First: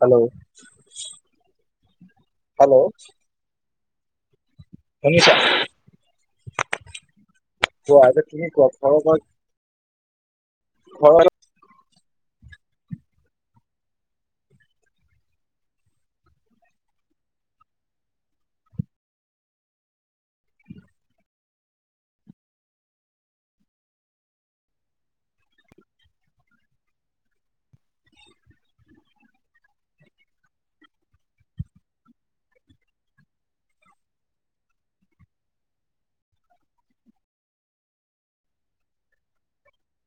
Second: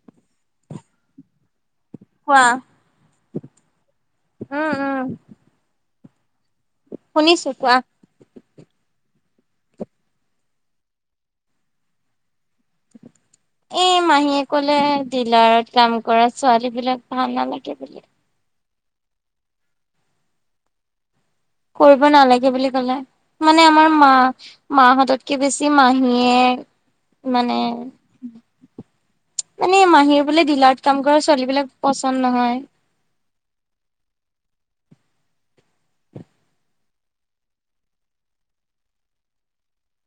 Hello, কোৱা hello. উম উম শুনিছা? শুনিছো, কোৱা? কোৱা, এতিয়া তুমি কোৱা, ঘৰ [inaudible] এই মাহীয়ে কলে, ''ডিলাৰত কাম কৰা ছোৱালী বিলাক ভাল নালাগে'' বুলি। হেল্লো। কৰিব নালাগে বুলি ক'লে। মানে আমাৰ মা- মাহতকে বেছি মাহীয়ে মানে এনে মাহীৰ বোলে, ডিলাৰত কাম কৰা ছোৱালীবিলাক পচন্দ নহয়।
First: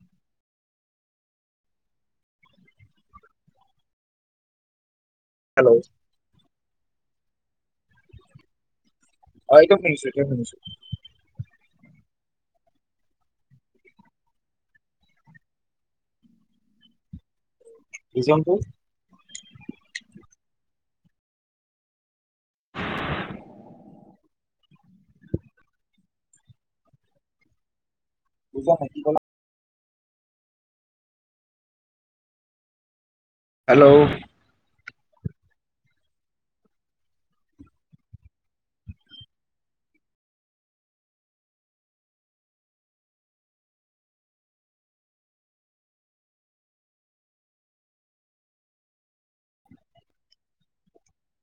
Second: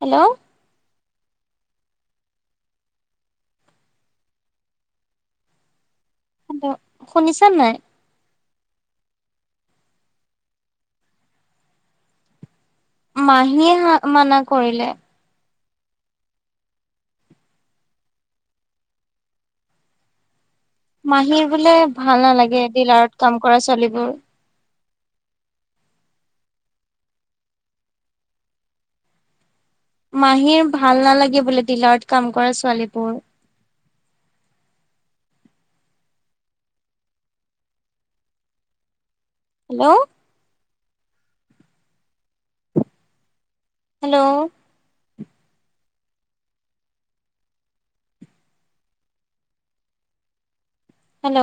হেল্লো'। হেল্লো'। হেল্লো'। শুনিছা নে নাই? হয়, এতিয়া শুনিছোঁ, এইটোয়ে শুনিছোঁ। মাহীয়ে হা মানা কৰিলে। ৰিজনটো? মাহীয়ে বোলে ভাল নালাগে, ডিলাৰত কাম কৰা ছোৱালীবোৰ। উম। বুজা নাই কি কলা? মাহীৰ ভাল নালাগে বোলে। ডিলাৰত কাম কৰা ছোৱালীবোৰ। হেল্লো'। হেল্ল'। হেল্ল'। হেল্ল'।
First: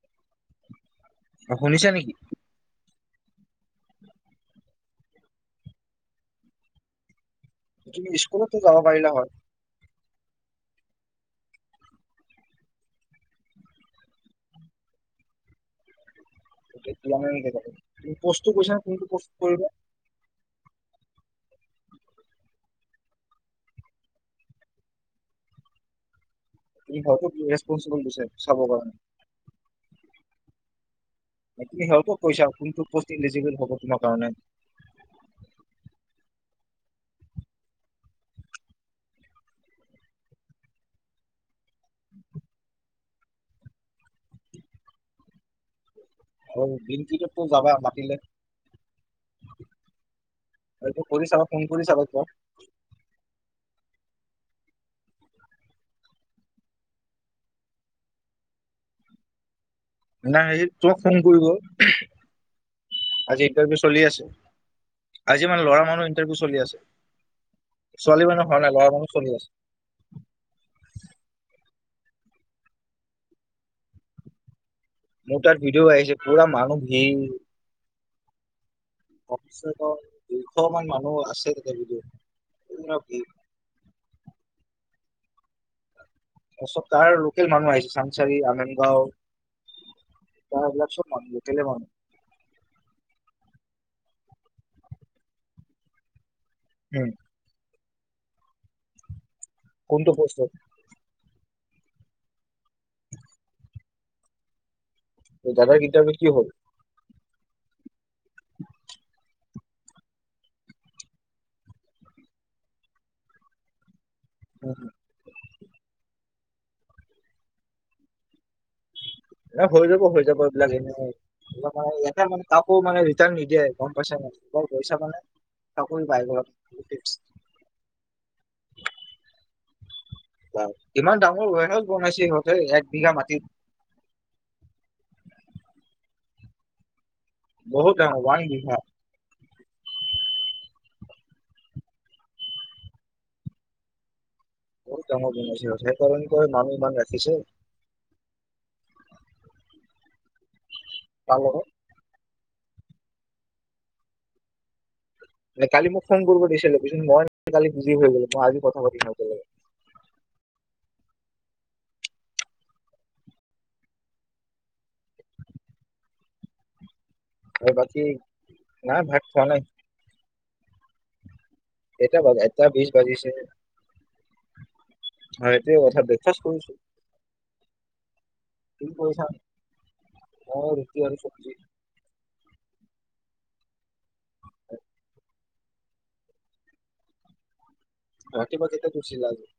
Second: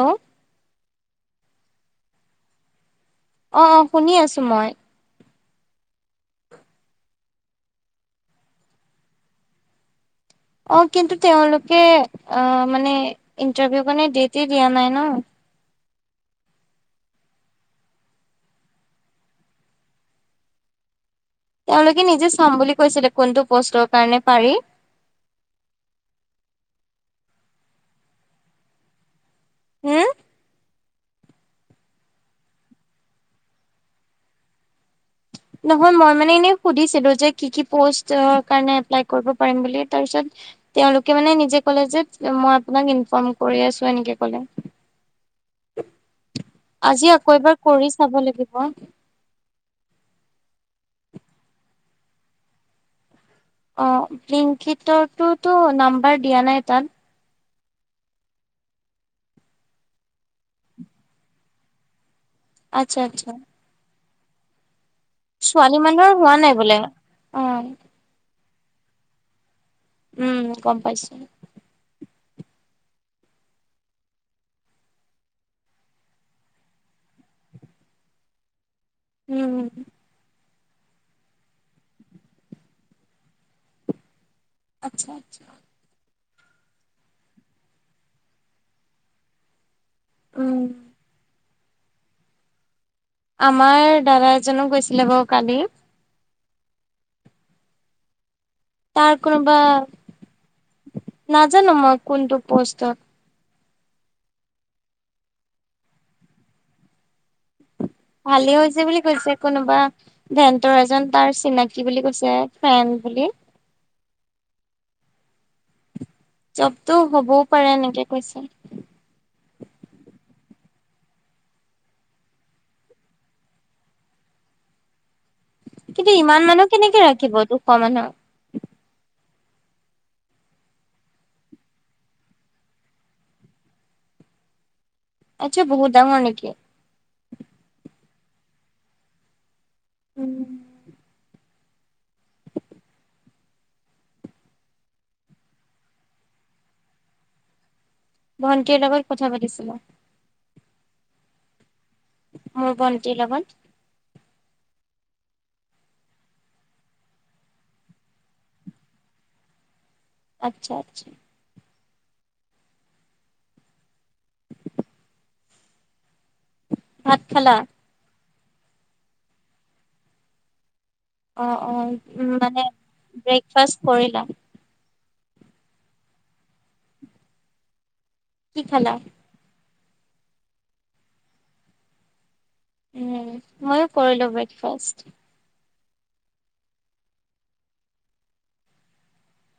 শুনিছা নেকি? অ- অ, শুনি আছো মই। তুমি স্কুলতটো যাব পাৰিলা হয়। অ, কিন্তু তেওঁলোকে অ, মানে ইণ্টাৰভিউ কাৰণে ডেটতে দিয়া নাই ন। কেতিয়াহে হেনেকে যাব। পোষ্টটো কৈছিল নে, কোনটো পোষ্টত কৰিবা? তেওঁলোকে নিজে চাম বুলি কৈছিলে। কোনটো পোষ্টৰ কাৰণে পাৰি। হয়টো ইৰেচপনচিবল দিছে চাবৰ কাৰণে। হম। তুমি সিহঁতক কৈছা? কোনটো পষ্ট এলিজিবল হ'ব তোমাৰ কাৰণে। নহয়, মই মানে এনেই সুধিছিলো যে কি কি পোষ্টৰ কাৰণে এপ্লাই কৰিব পাৰিম বুলি। তাৰ পিছত তেওঁলোকে মানে নিজেই কলে যে মই আপোনাক ইনফৰ্ম কৰি আছো, এনেকে কলে। হয়, আজি আকৌ ব্লিনকিতটো এবাৰ যাবা, কৰি চাব মাতিলে। লাগিব এইটো কৰি চাবা, ফোন কৰি চাবা তেওঁক। অ, ব্লিনকিটৰতটো নাম্বাৰ দিয়া নাই তাত। নাই হেৰি, তোমাক ফোন কৰিব। আতচ্ছা, আতচ্ছা। ইনটাৰভিউ চলিয়ে আছে। আজি মানে ছোৱালী ল'ৰা মানুহ মানুহৰ হোৱা ইন্টাৰভিউ নাই চলি বোলে আছে। অ ছোৱালী মানুহ হোৱা নাই, ল'ৰা মানুহৰ চলি আছে। উম, গম পাইছোঁ। মোৰ তাত ভিডিঅ'ও আহিছে পুৰা মানুহ ভিৰ। উম কমছে কম দুশমান মানুহ আছে, তাতে ভিডিঅ'ত কেনেকুৱা ভিৰ। আচ্ছা আচ্ছা। তাৰপিছত তাৰ লোকেল মানুহ আহিছে, চাংচাৰী, আমিনগাঁও উম তাৰ এইবিলাক চব মানুহে কেনে মানু্হ। আমাৰ দাদা এজনো গৈছিলে বাৰু কালি। উম। তাৰ কোনোবা কোনটো পষ্টত নাজানো মই কোনটো পোষ্টত। দাদাৰ ইণ্টাৰভিউত কি হ'ল? ভালে হৈছে বুলি কৈছে, কোনোবা ভেণ্টৰ এজন তাৰ চিনাকি বুলি কৈছে, ফ্ৰেণ্ড বুলি। উম', হুম। জবটো হ'বও পাৰে, এনেকে কৈছে। এ, হৈ যাব হৈ যাব, এইবিলাক এনেও সেইবিলাক মানুহ ইয়াতে মানে কাকো মানে ৰিটাৰ্ন নিদিয়ে, গম পাইছান নাই? কল কৰি চাবানে? কিন্তু ইমান মানুহ কেনেকে ৰাখিব? দুশ মানুহ। [inaudible] বাৰু, ইমান ডাঙৰ ওৱেৰহাউচ বনাইছে সিহঁতে, এক বিঘা মাটিত। আচ্ছা, বহু ডাঙৰ নেকি? বহুত ডাঙৰ, ওৱান বিঘা। উম'। বহুত ডাঙৰ বনাইছে, সিহঁতে মানে নাং বাং ৰাখিছে। ভন্তীৰ লগত কথা পাতিছিলো। কাৰ লগত? মোৰ ভন্তীৰ লগত। যে কালি মোক ফোন কৰিব দিছিলে, পিছত মই মানে কালি বিজি হৈ গলো। মই আজি কথা পাতিম সিহঁতৰ লগত। আচ্ছা, আচ্ছা। [inaudible] ভাত খালা? আৰু বাকী, নাই ভাত খোৱা নাই। অ', এটা অ' বাজ মানে ব্ৰেকফাষ্ট কৰিলা? হয়', এইটোয়ে কথা, ব্ৰেকফাষ্ট কৰিছোঁ। কি তুমি খালা কৰিছা নাই? মই ৰুটি আৰু চব্জি। উম ময়ো কৰিলো ব্ৰেকফাষ্ট। ৰাতিপুৱা কেইটাত উঠিলা আজি?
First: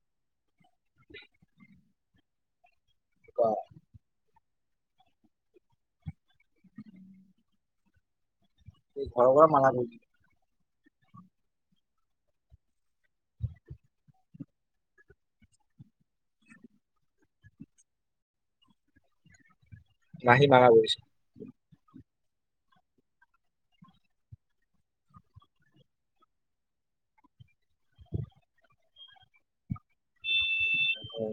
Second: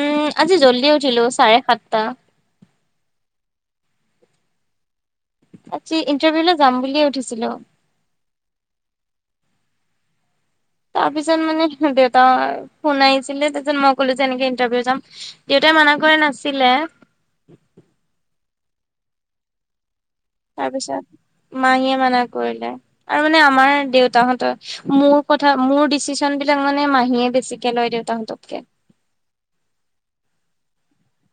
উম' আজি জল্ডি উঠিলো, চাৰে সাতটা। বা আজি ইন্টাৰভিউলৈ যাম বুলিয়ে উঠিছিলো। ঘৰৰ পৰা মানা কৰিছে? তাৰপিছত দেউতাৰ ফোন আহিছিলে, তাৰপিছত মই ক'লো যে এনেকে ইণ্টাৰভিউ যাম। দেউতাই মানা কৰা নাছিলে। মাহী মানা কৰিছে তাৰপিছত মাহীয়ে মানা কৰিলে, আৰু মানে আমাৰ দেউতাহঁতৰ মোৰ কথা মোৰ ডিচিচন বিলাক মানে মাহীয়ে বেছিকে লয়, দেউতাহঁততকে। উম'।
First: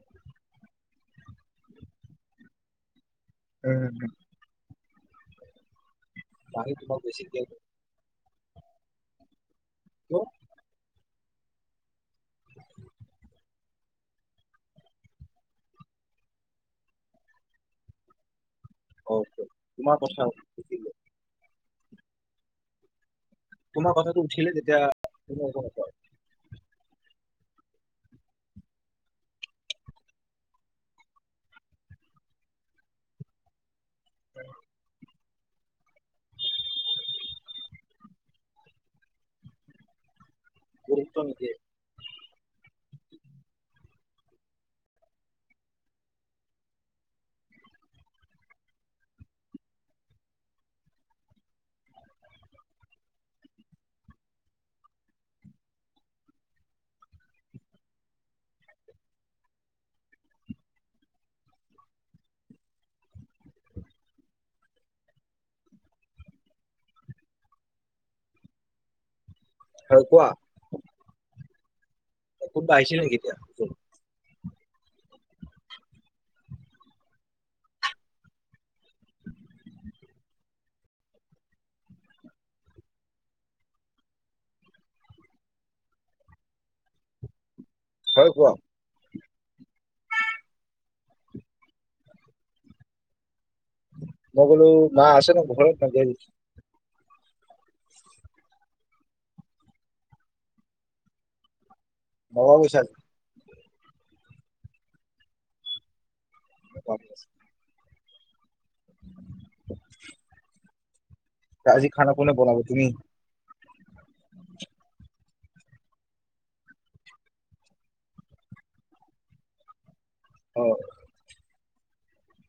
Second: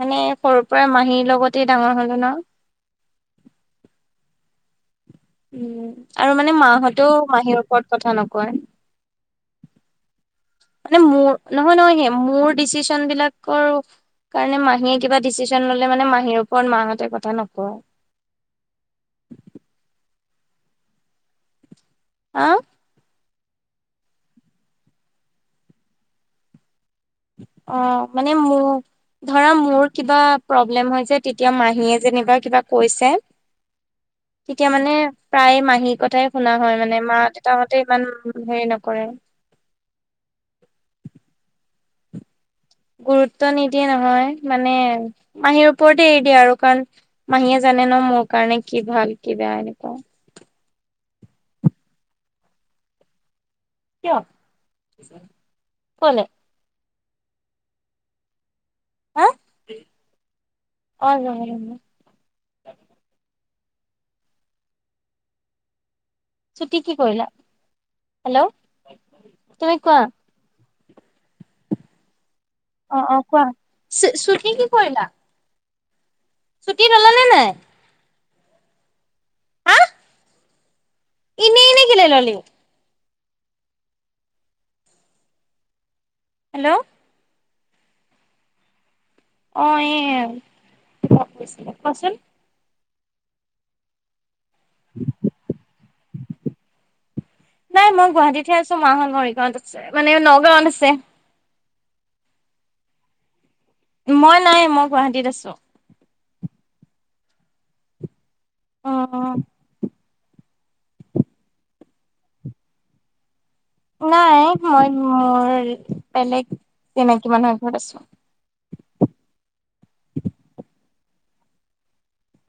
মানে, সৰুৰ পৰাই মাহীৰ লগতে ডাঙৰ হলো ন? হয় নেকি? উম, আৰু মানে মাহী তোমাক মাহঁতেও বেছি দিয়া মাহীৰ ওপৰত কথা নকয়। ত মানে মোৰ, নহয় নহয় সেইয়া মোৰ ডিচিশন বিলাকৰো কাৰণে মাহীয়ে কিবা ডিচিশন ললে মানে মাহীৰ ওপৰত মাহঁতে কথা নকয়। অ' সেইটো তোমাৰ কথা হা তোমাৰ কথাটো উঠিলে তেতিয়া, তুমি একো নোকোৱা? অ', মানে মোক ধৰা মোৰ, কিবা প্ৰব্লেম হৈছে তেতিয়া মাহীয়ে যেনিবা কিবা কৈছে [inaudible] তেতিয়া মানে প্ৰায় মাহীৰ কথাই শুনা হয় মানে, মা দেউতাহঁতে ইমান হেৰি নকৰে। গুৰুত্ব নিদিয়ে? গুৰুত্ব, নিদিয়ে নহয় মানে, মাহীৰ ওপৰতে এৰি দিয়ে আৰু কাৰণ মাহীয়ে জানে নহয় মোৰ কাৰণে কি ভাল কি বেয়া এনেকুৱা। কিয়, ক'লে? হা, অ'। ছুটি কি কৰিলা? হেল্ল', তুমি কোৱা। কোনবা আহিছিল নেকি এতিয়া? চু -চুন্নী কি কৰিলা? ছুটি ল'লা নে নাই? হা এনেই এনে কেলৈ ল'লি? হেল্ল'। হয়, কোৱা। অ এ [unintelligible] কোৱাচোন মগলো মা আছে ৰ ঘৰত নাযাবি গে? নাই মই গুৱাহাটীতহে আছোঁ, মাহত মৰিগাঁৱত আছে মানে নগাঁৱত আছে। অমাৱস্যাত মই নাই, মই গুৱাহাটীত আছোঁ। [unintelligible] অ [inaudible] আজি খানা কোনে বনাব, তুমি? নাই মই মোৰ বেলেগ চিনাকি মানুহৰ ঘৰত আছোঁ। অ'।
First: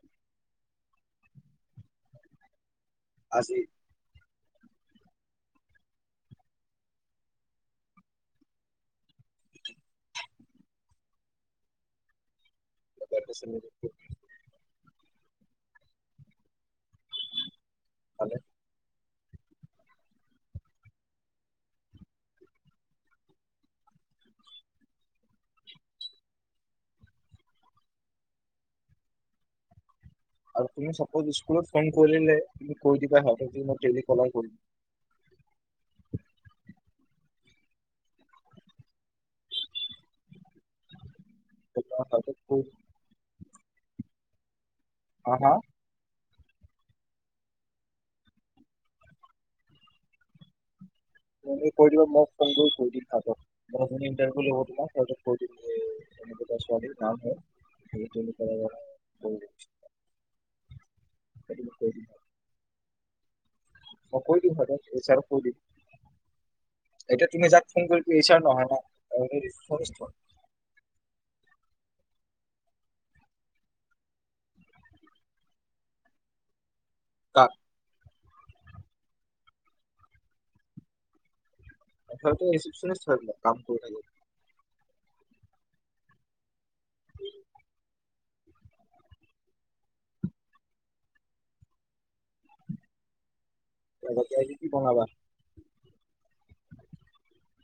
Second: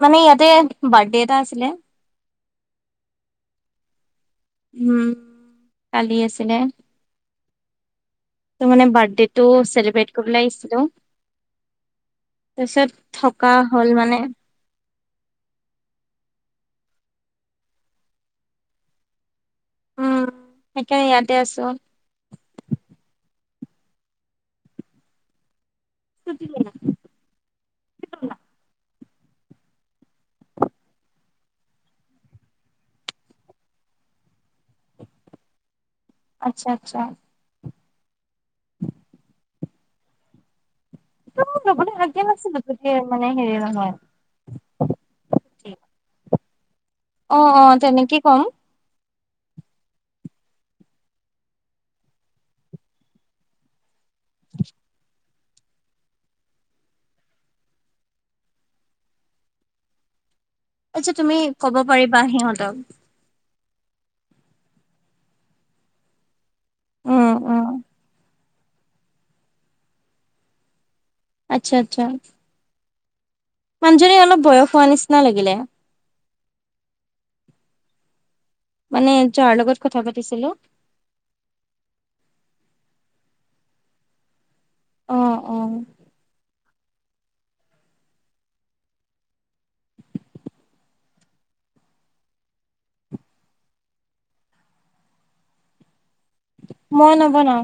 মানে ইয়াতে বাৰ্থডে এটা আছিলে। আজি উম, কালি আছিলে। ত মানে বাৰ্থডে টো চেলিব্ৰেট কৰিবলে আহিছিলোঁ, তাৰপিছত থকা হ'ল মানে [unintelligible] উম, সেইকাৰণে ইয়াতে আছোঁ। [unintelligible] আৰু তুমি চাপোজ স্কুলত ফোন কৰিলে তুমি কৈ দিবা মই ডেলি কলাৰ কৰিম। আচ্ছা, আচ্ছা। [inaudible] ত লবলৈ তেতিয়া হাগ দিয়া সিহঁতক নাছিলো কৈ ত মানে হেৰি নহয় অ', হা? অ', অ', তেনেকে ক'ম। তুমি কৈ দিবা মোক ফোন কৰি কৈ দিম সিহতক মই এ যোনে ইণ্টাৰভিউ ল'ব তোমাক সিহত কৈ দিম [unintelligible] ছোৱালীৰ নাম হয় সেইটো। [unintelligible] আচ্ছা, তুমি দিম কব পাৰিবা সিহঁতক। মই কৈ দিম হব, এইচ আৰ কৈ দিম, এতিয়া উম, তুমি উম, যাক ফোন কৰি এইচ আৰ নহয় ন। [unintelligible] আচ্ছা আচ্ছা। মানুহজনী অলপ বয়স হোৱা নিচিনা লাগিলে। কাক? মানে যাৰ লগত কথা পাতিছিলো। হয়টো ৰিচপশনিষ্ট হয় কাম কৰি থা অ', অ'। জলকীয়া দি কি বনাবা? মই নবনাও।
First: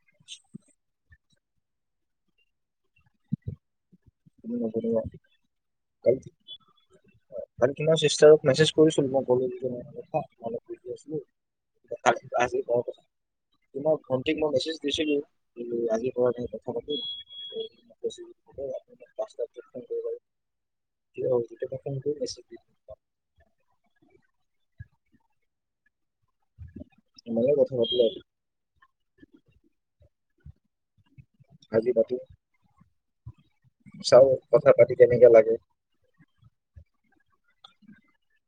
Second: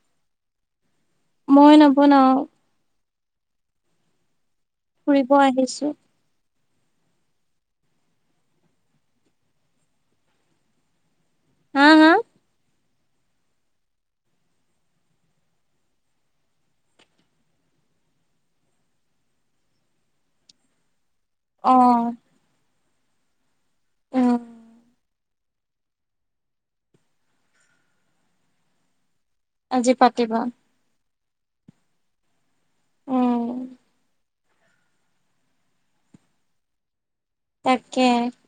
[inaudible] মই নবনাও। তুমি নবনোৱা ফুৰিব আহিছো [unintelligible] হয়, তোমাৰ চিষ্টাৰক মেছেজ কৰিছিলো মই কলো এনেকুৱা কথা অলপ বিজি আছিলো। হা হা [unintelligible] আজি [unintelligible] তোমাক ভণ্টিক মই মেছেজ দিছিলো, কিন্তু আজি পৰা নাই কথা পাতিবলৈ। অ', [unintelligible] উম। তোমাৰ লগত কথা পাতিলোঁ আজি। আজি পাতিবা? আজি পাতিম। উম। চাও কথা পাতি কেনেকা লাগে। তাকে।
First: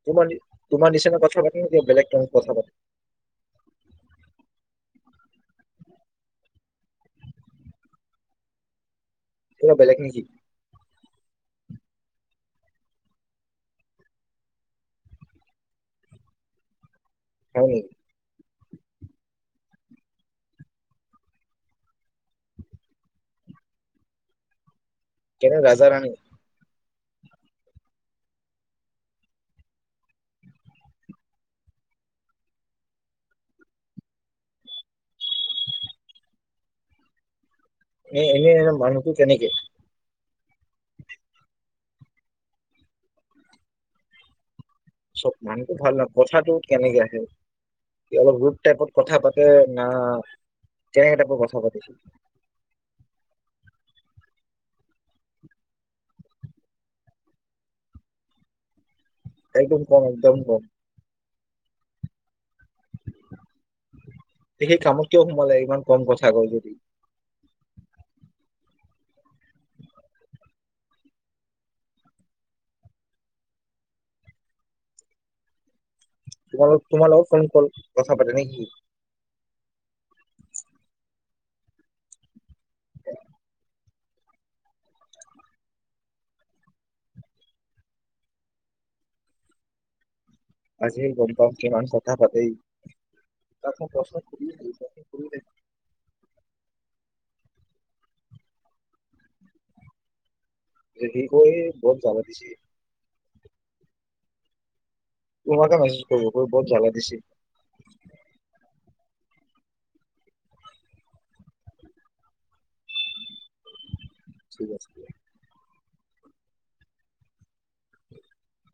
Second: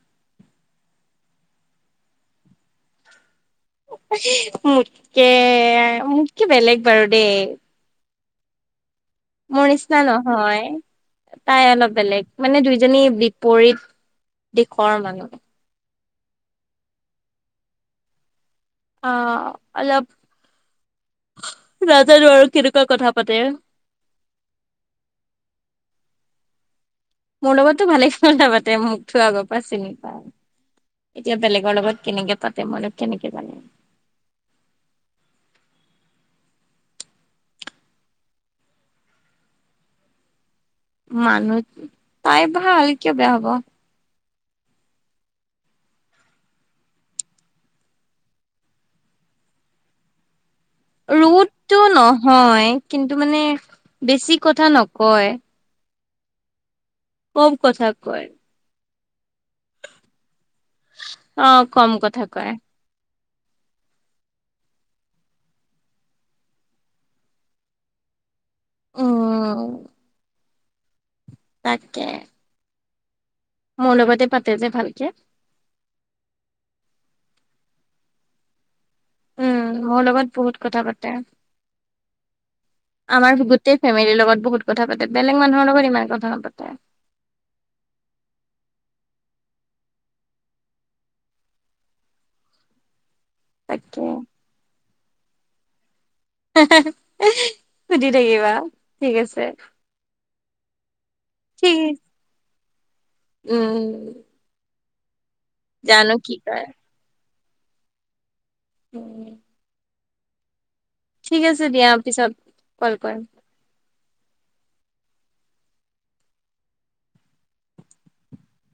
তোমাৰ-তোমাৰ নিচিনা কথা পাতে নে বেলেগ ধৰণত কথা পাতে? মোতকে, মোতকে বেলেগ বাৰু দেই। মোৰ কিবা বেলেগ নিছিনা নেকি নহয়। তাই অলপ বেলেগ, মানে দুইজনী বিপৰীত দিশৰ মানুহ। হয়নি? অ', অলপ নাজানো আৰু কেনেকুৱা কথা পাতে। [unintelligible] মোৰ লগততো ভালে কথা পাতে, মোকতো আগৰ পৰাা চিনি পায়। এতিয়া বেলেগৰ লগত কেনেকে পাতে মইনো কেনেকে জানিম। [unintelligible] মানুহ, তাই ভাল কিয় বেয়া হ'ব। [unintelligible] কথাটো কেনেকে আহে। অলপ ৰোদ টাইপত কথা পাতে না তেনেকে টাইপৰ ৰোদ কথা টো পাতিছিল নহয়, কিন্তু, মানে বেছি কথা নকয়। কম কথা কয়। একদম কম একদম কম। অঁ কম কথা কয়। তে সি কামত কিয় সোমালে ইমান কম কথা কয় যদি? অঁ তাকে। মোৰ লগতে পাতে যে ভালকে। তোমাৰ লগত তোমাৰ লগত ফোন কল কথা পাতে নেকি? উম, মোৰ লগত বহুত কথা পাতে, আমাৰ গোটেই ফেমেলিৰ লগত বহুত কথা পাতে, বেলেগ মানুহৰ লগত ইমান কথা নাপাতে। আজি গম পাও কিমান কথা পাতে ই, তাকচোন তাকে প্ৰশ্নই [unintelligible] সুধি থাকিবা ঠিক আছে। হেৰি কৰি ঠিক বহুত জালা দিছি। উম। তোমাকে মেছেজ জানো কি কৰোঁ [inaudible] বৰ কয় জালা দিছি। উম। ঠিক আছে দিয়া, পিছত কল কৰিম। ঠিক আছে দিয়া। [inaudible]